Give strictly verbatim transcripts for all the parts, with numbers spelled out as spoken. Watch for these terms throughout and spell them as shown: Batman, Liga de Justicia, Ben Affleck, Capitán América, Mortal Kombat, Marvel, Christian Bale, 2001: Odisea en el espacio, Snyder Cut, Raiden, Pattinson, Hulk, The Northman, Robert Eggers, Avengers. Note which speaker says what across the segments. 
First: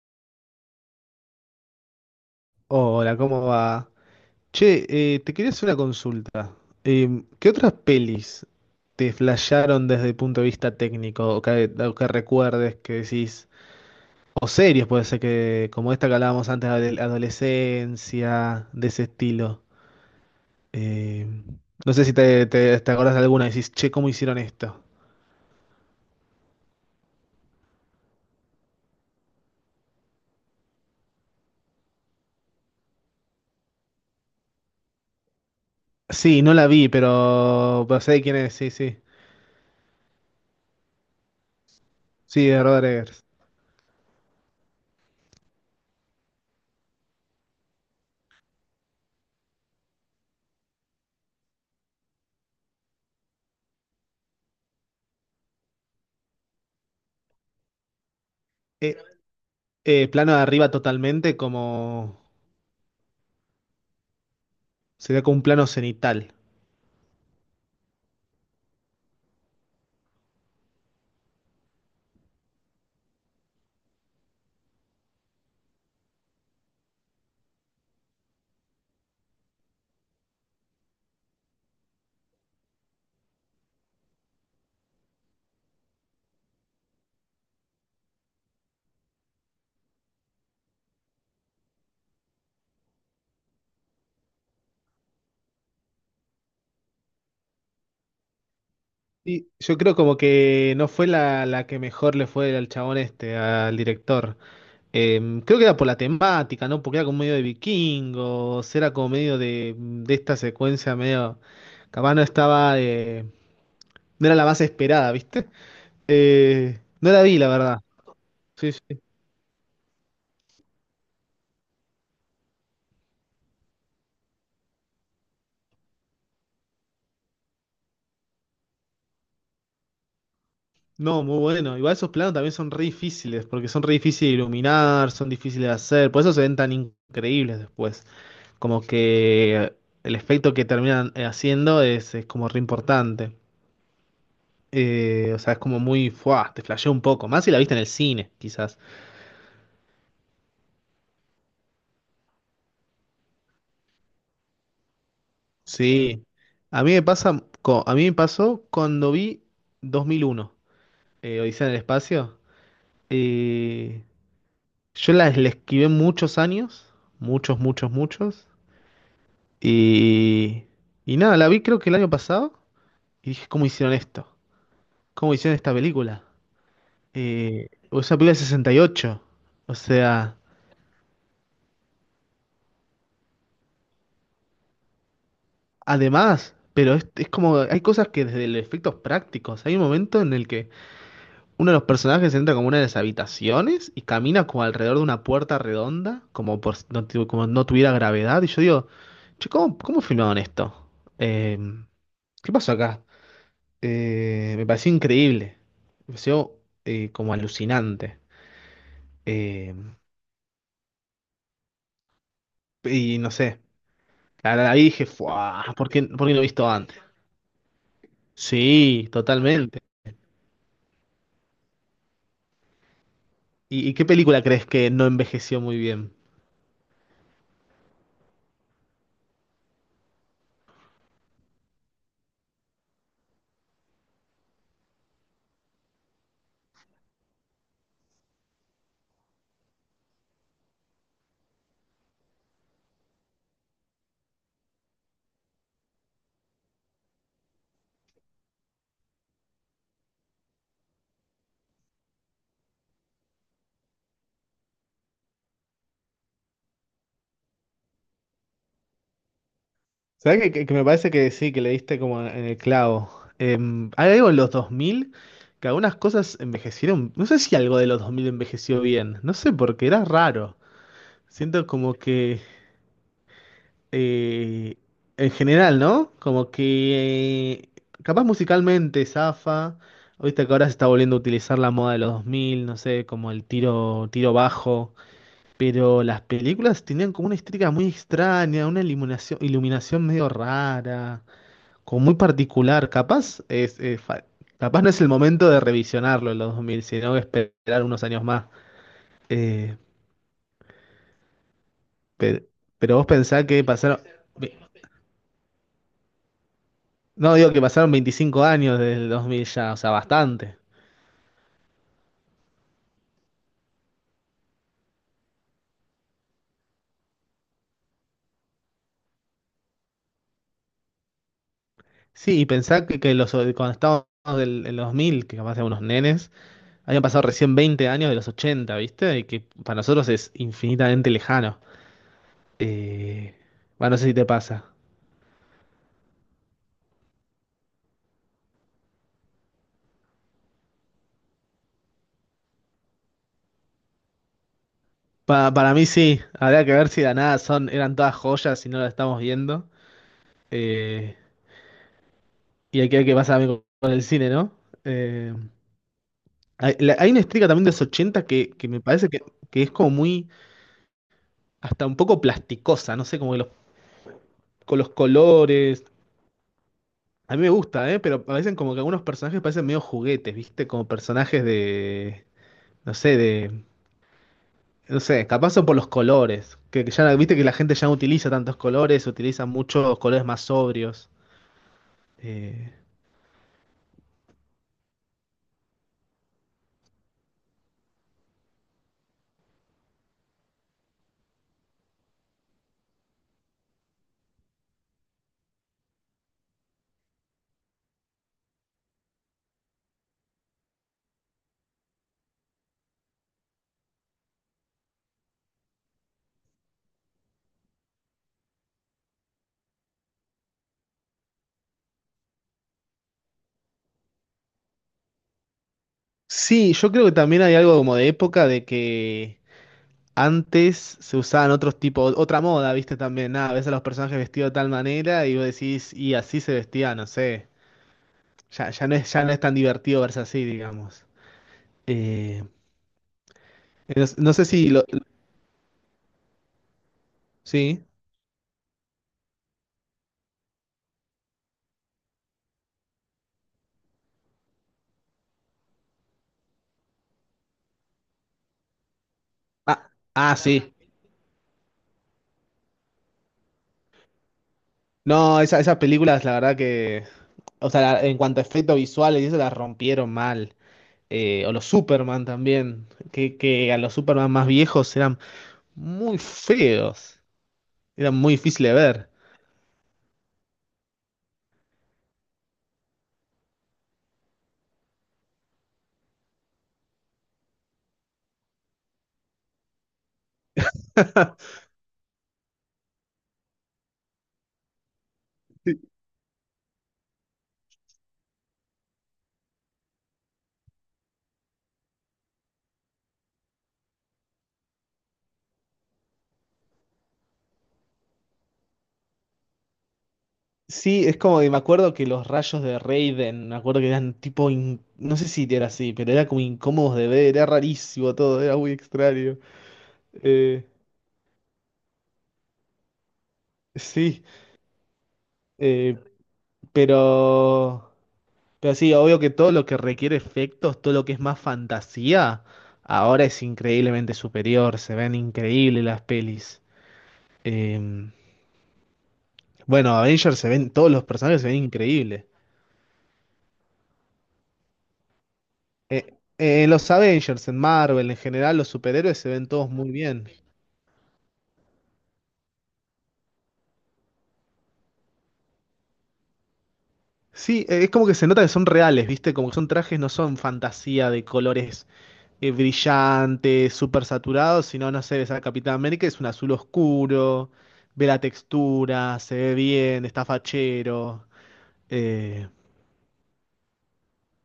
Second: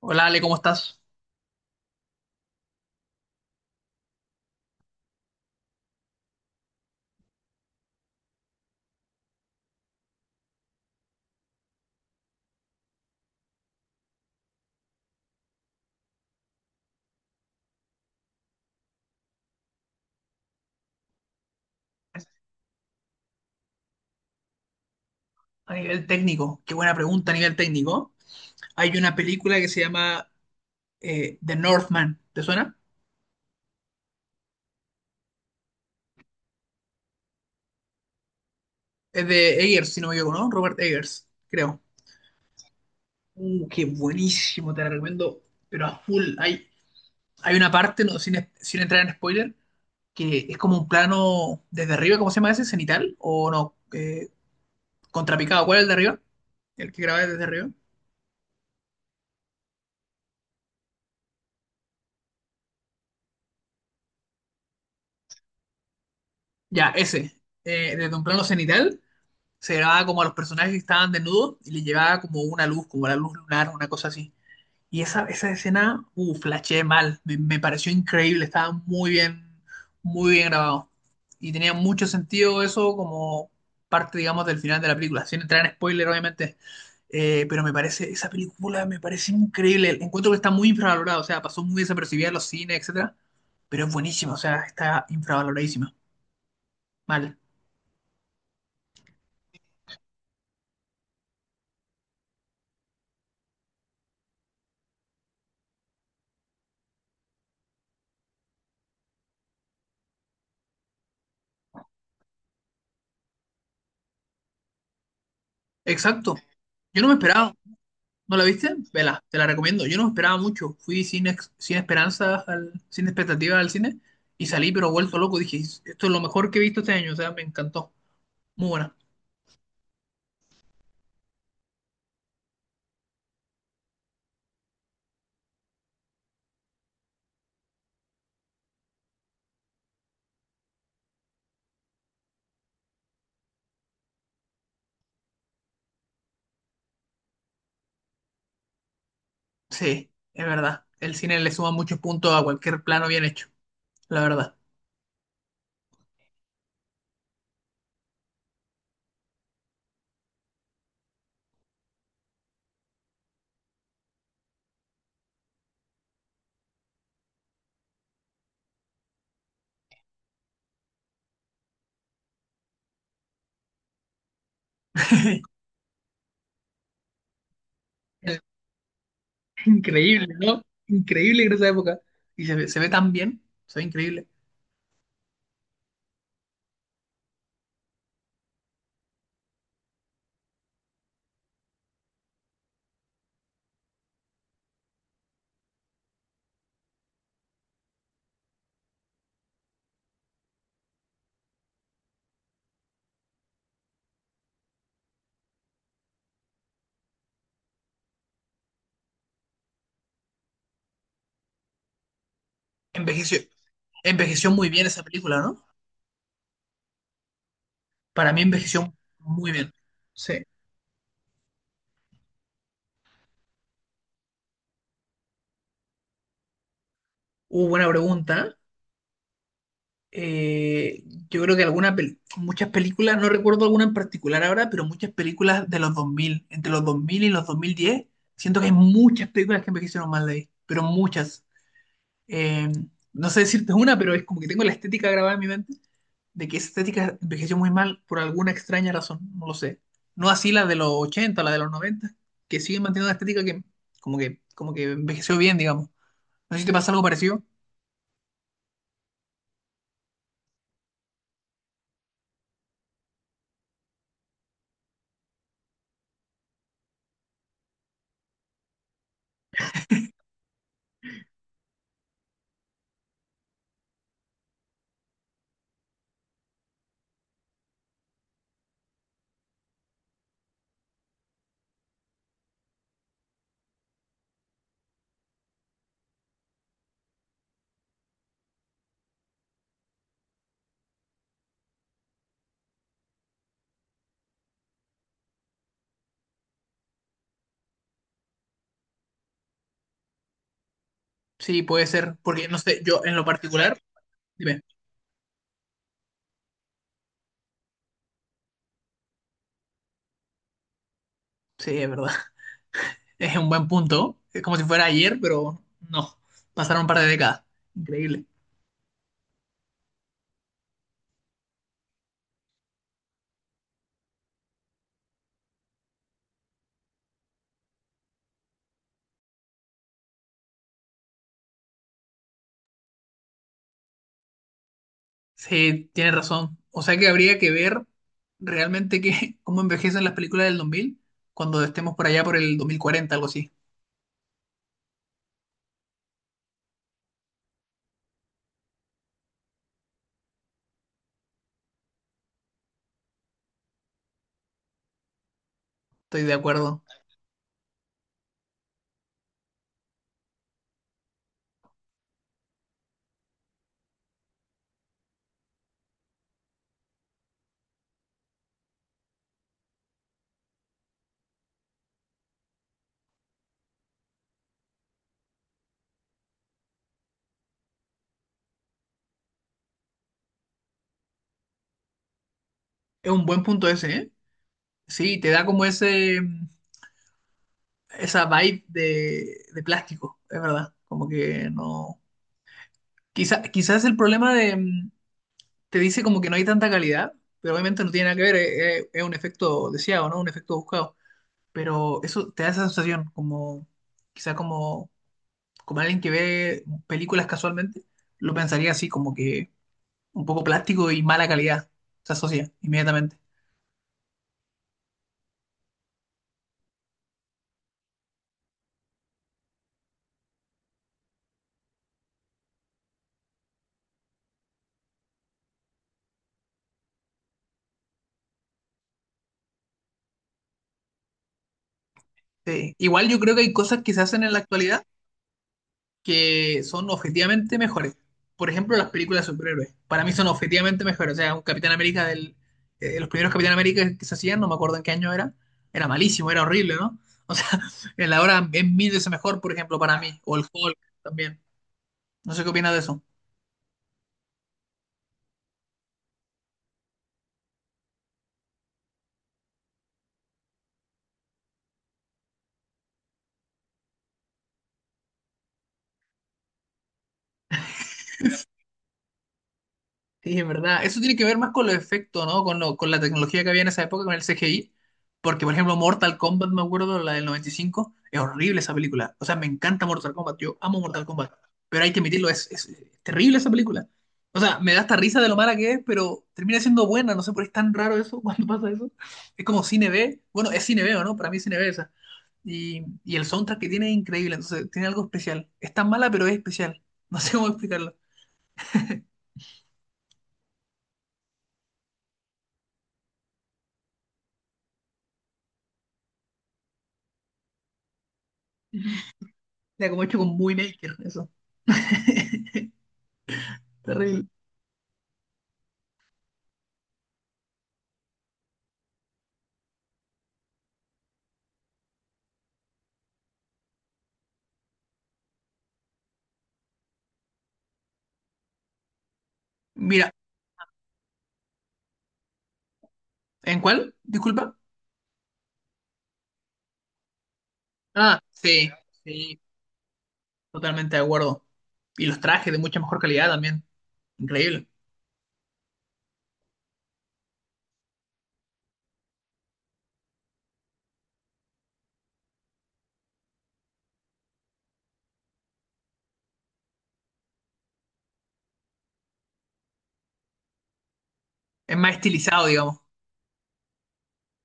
Speaker 1: Hola Ale, ¿cómo estás?
Speaker 2: Hola, ¿cómo va? Che, eh, te quería hacer una consulta. Em, ¿qué otras pelis te flasharon desde el punto de vista técnico o que, o que recuerdes que decís? O series, puede ser que, como esta que hablábamos antes, de adolescencia, de ese estilo. Em, no sé si te, te, te acordás de alguna y decís, che, ¿cómo hicieron esto?
Speaker 1: A nivel técnico, qué buena pregunta a nivel técnico. Hay una película que se llama eh, The Northman, ¿te suena?
Speaker 2: Sí, no la vi, pero, pero sé de quién es, sí, sí.
Speaker 1: Es de Eggers, si no me equivoco, ¿no? Robert Eggers, creo.
Speaker 2: Sí, de Robert Eggers.
Speaker 1: Uh, qué buenísimo, te la recomiendo, pero a full. Hay, hay una parte, no, sin, sin entrar en spoiler, que es como un plano desde arriba. ¿Cómo se llama ese? ¿Cenital? ¿O no? Eh, ¿contrapicado? ¿Cuál es el de arriba? ¿El que grabé desde arriba?
Speaker 2: Eh, eh, plano de arriba totalmente, como sería como un plano cenital.
Speaker 1: Ya, ese. Eh, desde un plano cenital se grababa como a los personajes que estaban desnudos y le llevaba como una luz, como la luz lunar, una cosa así. Y esa, esa escena, uh, flasheé mal. Me, me pareció increíble. Estaba muy bien, muy bien grabado. Y tenía mucho sentido eso como parte, digamos, del final de la película. Sin entrar en spoiler, obviamente. Eh, pero me parece, esa película me parece increíble. Encuentro que está muy infravalorada. O sea, pasó muy desapercibida en los cines, etcétera. Pero es buenísima. O sea, está infravaloradísima. Mal.
Speaker 2: Y yo creo como que no fue la, la que mejor le fue al chabón este, al director. Eh, creo que era por la temática, ¿no? Porque era como medio de vikingos, era como medio de, de esta secuencia medio... Capaz no estaba... eh, no era la más esperada, ¿viste?
Speaker 1: Exacto.
Speaker 2: Eh,
Speaker 1: Yo no
Speaker 2: no
Speaker 1: me
Speaker 2: la vi, la
Speaker 1: esperaba.
Speaker 2: verdad.
Speaker 1: ¿No la
Speaker 2: Sí,
Speaker 1: viste?
Speaker 2: sí.
Speaker 1: Vela, te la recomiendo. Yo no esperaba mucho. Fui sin, ex- sin esperanzas, al- sin expectativas al cine y salí pero vuelto loco. Dije, esto es lo mejor que he visto este año. O sea, me encantó. Muy buena.
Speaker 2: No, muy bueno. Igual esos planos también son re difíciles, porque son re difíciles de iluminar, son difíciles de hacer, por eso se ven tan increíbles después. Como que el efecto que terminan eh, haciendo es, es como re importante. Eh, o sea, es como muy, fuah, te flasheó un poco, más si la viste en el cine, quizás.
Speaker 1: Sí, es verdad. El cine le suma muchos puntos a cualquier plano bien hecho. La verdad.
Speaker 2: Sí. A mí me pasa, co- a mí me pasó cuando vi dos mil uno, eh, Odisea en el espacio. Eh, yo la, la esquivé muchos años, muchos, muchos, muchos. Y, y nada, la vi creo que el año pasado y dije, ¿cómo hicieron esto? ¿Cómo hicieron esta película? Eh, es una película de sesenta y ocho. O
Speaker 1: Increíble,
Speaker 2: sea,
Speaker 1: ¿no? Increíble en esa época. Y se ve, se ve tan bien. Se ve increíble.
Speaker 2: además, pero es, es como, hay cosas que desde los efectos prácticos, hay un momento en el que uno de los personajes entra como una de las habitaciones y camina como alrededor de una puerta redonda, como por si no, tu- como no tuviera gravedad. Y yo digo, che, ¿cómo, ¿cómo filmaron esto? Eh, ¿qué pasó acá? Eh, me pareció increíble, me pareció eh, como alucinante. Eh, y no
Speaker 1: Envejeció,
Speaker 2: sé,
Speaker 1: envejeció
Speaker 2: la,
Speaker 1: muy
Speaker 2: la vi y
Speaker 1: bien esa
Speaker 2: dije,
Speaker 1: película, ¿no?
Speaker 2: "Fua, ¿por qué, ¿por qué no he visto antes?".
Speaker 1: Para mí envejeció
Speaker 2: Sí,
Speaker 1: muy bien.
Speaker 2: totalmente.
Speaker 1: Sí.
Speaker 2: ¿Y, y qué película crees que no envejeció muy bien?
Speaker 1: Uh, buena pregunta. eh, yo creo que alguna pel- muchas películas, no recuerdo alguna en particular ahora, pero muchas películas de los dos mil, entre los dos mil y los dos mil diez, siento que hay muchas películas que envejecieron mal de ahí, pero muchas. Eh, no sé decirte una, pero es como que tengo la estética grabada en mi mente de que esa estética envejeció muy mal por alguna extraña razón, no lo sé. No así la de los ochenta, la de los noventa, que siguen manteniendo una estética que como que, como que envejeció bien, digamos. No sé si te pasa algo parecido.
Speaker 2: ¿Sabes que, que- que me parece que sí, que le diste como en el clavo? Em, hay algo en los dos mil que algunas cosas envejecieron. No sé si algo de los dos mil envejeció bien, no sé porque era raro. Siento como que eh, en general, ¿no? Como que eh, capaz musicalmente zafa. Viste que ahora se está volviendo a utilizar la moda de los dos mil, no sé, como el tiro, tiro bajo. Pero las películas tenían como una estética muy extraña, una iluminación, iluminación medio rara, como muy particular. Capaz es, es fa- capaz no es el momento de revisionarlo en los dos mil, sino esperar unos años más. Eh,
Speaker 1: Sí, puede ser, porque
Speaker 2: pe-
Speaker 1: no sé,
Speaker 2: pero,
Speaker 1: yo
Speaker 2: vos
Speaker 1: en lo
Speaker 2: pensás que
Speaker 1: particular,
Speaker 2: pasaron...
Speaker 1: dime,
Speaker 2: No, digo que pasaron veinticinco años desde el dos mil ya, o sea, bastante.
Speaker 1: sí, es verdad, es un buen punto, es como si fuera ayer, pero no, pasaron un par de décadas, increíble.
Speaker 2: Sí, y pensar que, que los, cuando estábamos del, en los dos mil, que capaz éramos unos nenes, habían pasado recién veinte años de los ochenta, ¿viste? Y que para nosotros es infinitamente lejano. Eh, bueno, no sé si te pasa.
Speaker 1: Sí, tienes razón. O sea que habría que ver realmente que, cómo envejecen las películas del dos mil cuando estemos por allá por el dos mil cuarenta, algo así.
Speaker 2: Pa- para mí sí, habría que ver si de la nada son, eran todas joyas y no las estamos viendo. Eh, y hay que ver qué pasa también con, con el cine, ¿no? Eh,
Speaker 1: Estoy de
Speaker 2: hay,
Speaker 1: acuerdo.
Speaker 2: la- hay una estética también de los ochenta que, que me parece que, que es como muy hasta un poco plasticosa, no sé, como que los, con los colores. A mí me gusta, ¿eh? Pero parecen como que algunos personajes parecen medio juguetes, ¿viste? Como personajes de, no sé, de, no sé, capaz son por los colores, que, que ya, viste que la gente ya no utiliza tantos colores, utiliza muchos colores más sobrios. Eh,
Speaker 1: Es un buen punto ese, ¿eh? Sí, te da como ese, esa vibe de, de plástico, es verdad. Como que no... Quizá, quizás el problema de... mm, te dice como que no hay tanta calidad, pero obviamente no tiene nada que ver, eh, eh, es un efecto deseado, ¿no? Un efecto buscado. Pero eso te da esa sensación, como... Quizá como como alguien que ve películas casualmente, lo pensaría así, como que un poco plástico y mala calidad. Se asocia inmediatamente.
Speaker 2: sí, yo creo que también hay algo como de época de que antes se usaban otros tipos, otra moda, viste también, nada, ves a los personajes vestidos de tal manera y vos decís, y así se vestía, no sé. Ya, ya no es, ya no es tan divertido verse así, digamos. Eh,
Speaker 1: Sí. Igual yo creo que hay cosas que se
Speaker 2: no,
Speaker 1: hacen en
Speaker 2: no
Speaker 1: la
Speaker 2: sé si
Speaker 1: actualidad
Speaker 2: lo.
Speaker 1: que son objetivamente
Speaker 2: Sí.
Speaker 1: mejores. Por ejemplo, las películas de superhéroes. Para mí son objetivamente mejores. O sea, un Capitán América del... eh, los primeros Capitán América que se hacían, no me acuerdo en qué año era. Era malísimo, era horrible, ¿no? O sea, en la hora es mil veces mejor, por ejemplo,
Speaker 2: Ah,
Speaker 1: para mí. O
Speaker 2: ah,
Speaker 1: el
Speaker 2: sí.
Speaker 1: Hulk también. No sé qué opinas de eso.
Speaker 2: No, esa, esas películas, la verdad que. O sea, la- en cuanto a efectos visuales, y eso las rompieron mal. Eh, o los Superman también. Que, que a los Superman más viejos eran muy feos. Eran muy difíciles de ver.
Speaker 1: Sí, es verdad. Eso tiene que ver más con los efectos, ¿no? Con, lo- con la tecnología que había en esa época, con el C G I. Porque, por ejemplo, Mortal Kombat, me acuerdo, la del noventa y cinco, es horrible esa película. O sea, me encanta Mortal Kombat, yo amo Mortal Kombat. Pero hay que admitirlo, es, es- es terrible esa película. O sea, me da hasta risa de lo mala que es, pero termina siendo buena. No sé por qué es tan raro eso, cuando pasa eso. Es como cine B. Bueno, es cine B, ¿o no? Para mí es cine B esa. Y, y el soundtrack que tiene es increíble, entonces tiene algo especial. Es tan mala, pero es especial. No sé cómo explicarlo.
Speaker 2: Sí, es como que me acuerdo que los rayos de Raiden, me acuerdo que eran tipo, in- no sé si era así, pero era como incómodos de ver, era rarísimo todo, era muy extraño.
Speaker 1: Ya, como hecho con muy
Speaker 2: Eh,
Speaker 1: Maker, eso.
Speaker 2: sí,
Speaker 1: Terrible.
Speaker 2: eh, pero, pero sí, obvio que todo lo que requiere efectos, todo lo que es más fantasía, ahora es increíblemente superior, se ven increíbles las pelis. Eh, bueno,
Speaker 1: Mira,
Speaker 2: Avengers se ven, todos los personajes se ven increíbles.
Speaker 1: ¿en cuál? Disculpa.
Speaker 2: Eh, eh, en los Avengers, en Marvel, en
Speaker 1: Ah,
Speaker 2: general, los
Speaker 1: sí,
Speaker 2: superhéroes se
Speaker 1: sí,
Speaker 2: ven todos muy bien.
Speaker 1: totalmente de acuerdo. Y los trajes de mucha mejor calidad también. Increíble.
Speaker 2: Sí, eh, es como que se nota que son reales, ¿viste? Como que son trajes, no son fantasía de colores eh, brillante, súper saturado, sino, no sé, ves a Capitán América, es un azul oscuro, ve la textura, se ve bien, está fachero.
Speaker 1: Es más estilizado,
Speaker 2: Eh,
Speaker 1: digamos.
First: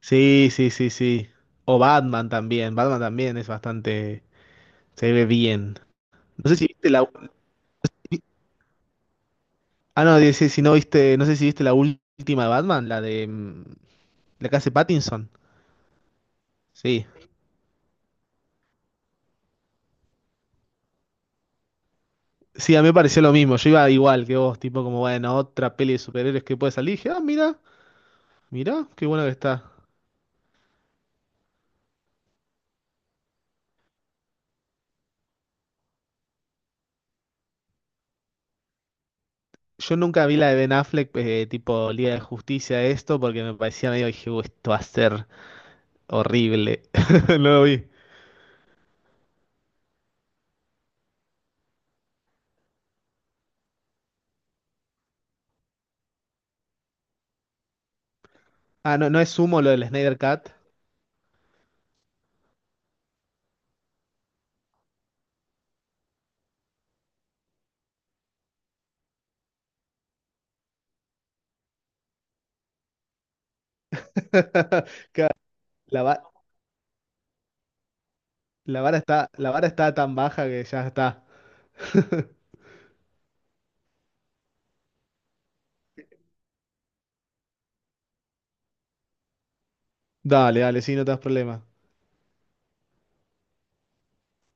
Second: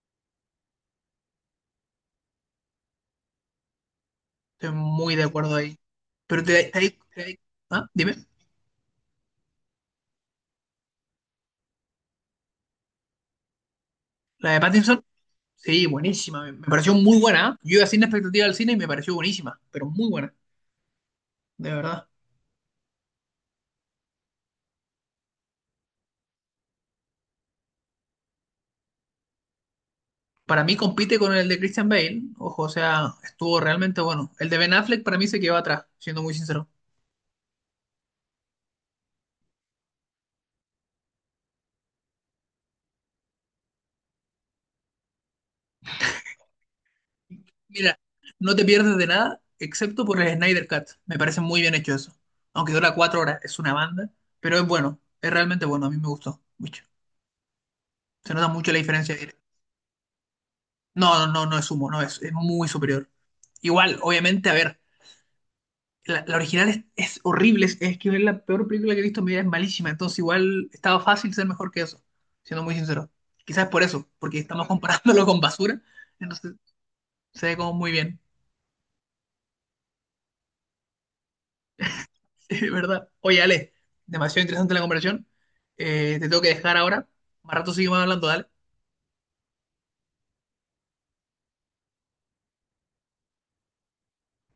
Speaker 2: sí, sí, sí, sí. O Batman también, Batman también es bastante,
Speaker 1: Estoy
Speaker 2: se
Speaker 1: muy de
Speaker 2: ve
Speaker 1: acuerdo
Speaker 2: bien.
Speaker 1: ahí. Pero
Speaker 2: No sé
Speaker 1: te,
Speaker 2: si viste
Speaker 1: te-
Speaker 2: la...
Speaker 1: te- ¿ah? Dime.
Speaker 2: Ah, no, dice, si no viste, no sé si viste la última de Batman, la de... mm, la
Speaker 1: La
Speaker 2: que
Speaker 1: de
Speaker 2: hace
Speaker 1: Pattinson,
Speaker 2: Pattinson.
Speaker 1: sí, buenísima. Me me pareció
Speaker 2: Sí.
Speaker 1: muy buena, ¿eh? Yo iba sin expectativa al cine y me pareció buenísima, pero muy buena, de verdad.
Speaker 2: Sí, a mí me pareció lo mismo. Yo iba igual que vos, tipo como, bueno, otra peli de superhéroes que puede salir. Y dije, ah, mira, mira, qué bueno que está.
Speaker 1: Para mí compite con el de Christian Bale. Ojo, o sea, estuvo realmente bueno. El de Ben Affleck para mí se quedó atrás, siendo muy sincero.
Speaker 2: Yo nunca vi la de Ben Affleck, eh, tipo Liga de Justicia, esto, porque me parecía medio, dije, "Uh, esto va a ser horrible". No lo vi.
Speaker 1: Mira, no te pierdes de nada, excepto por el Snyder Cut. Me parece muy bien hecho eso. Aunque dura cuatro horas, es una banda, pero es bueno, es realmente bueno, a mí me gustó mucho. Se nota mucho la
Speaker 2: Ah, no,
Speaker 1: diferencia.
Speaker 2: no
Speaker 1: De-
Speaker 2: es humo lo del Snyder Cut.
Speaker 1: No, no, no, no es humo, no, es, es muy superior. Igual, obviamente, a ver, la, la original es, es horrible, es, es que es la peor película que he visto en mi vida, es malísima, entonces igual estaba fácil ser mejor que eso, siendo muy sincero. Quizás por eso, porque estamos comparándolo
Speaker 2: Claro,
Speaker 1: con basura,
Speaker 2: La, va-
Speaker 1: entonces se ve como muy bien.
Speaker 2: la vara está, la vara está tan baja que ya está.
Speaker 1: Sí, ¿verdad? Oye, Ale, demasiado interesante la conversación. Eh, te tengo que dejar ahora. Más rato seguimos hablando, dale.
Speaker 2: Dale, dale, sí, no te das problema.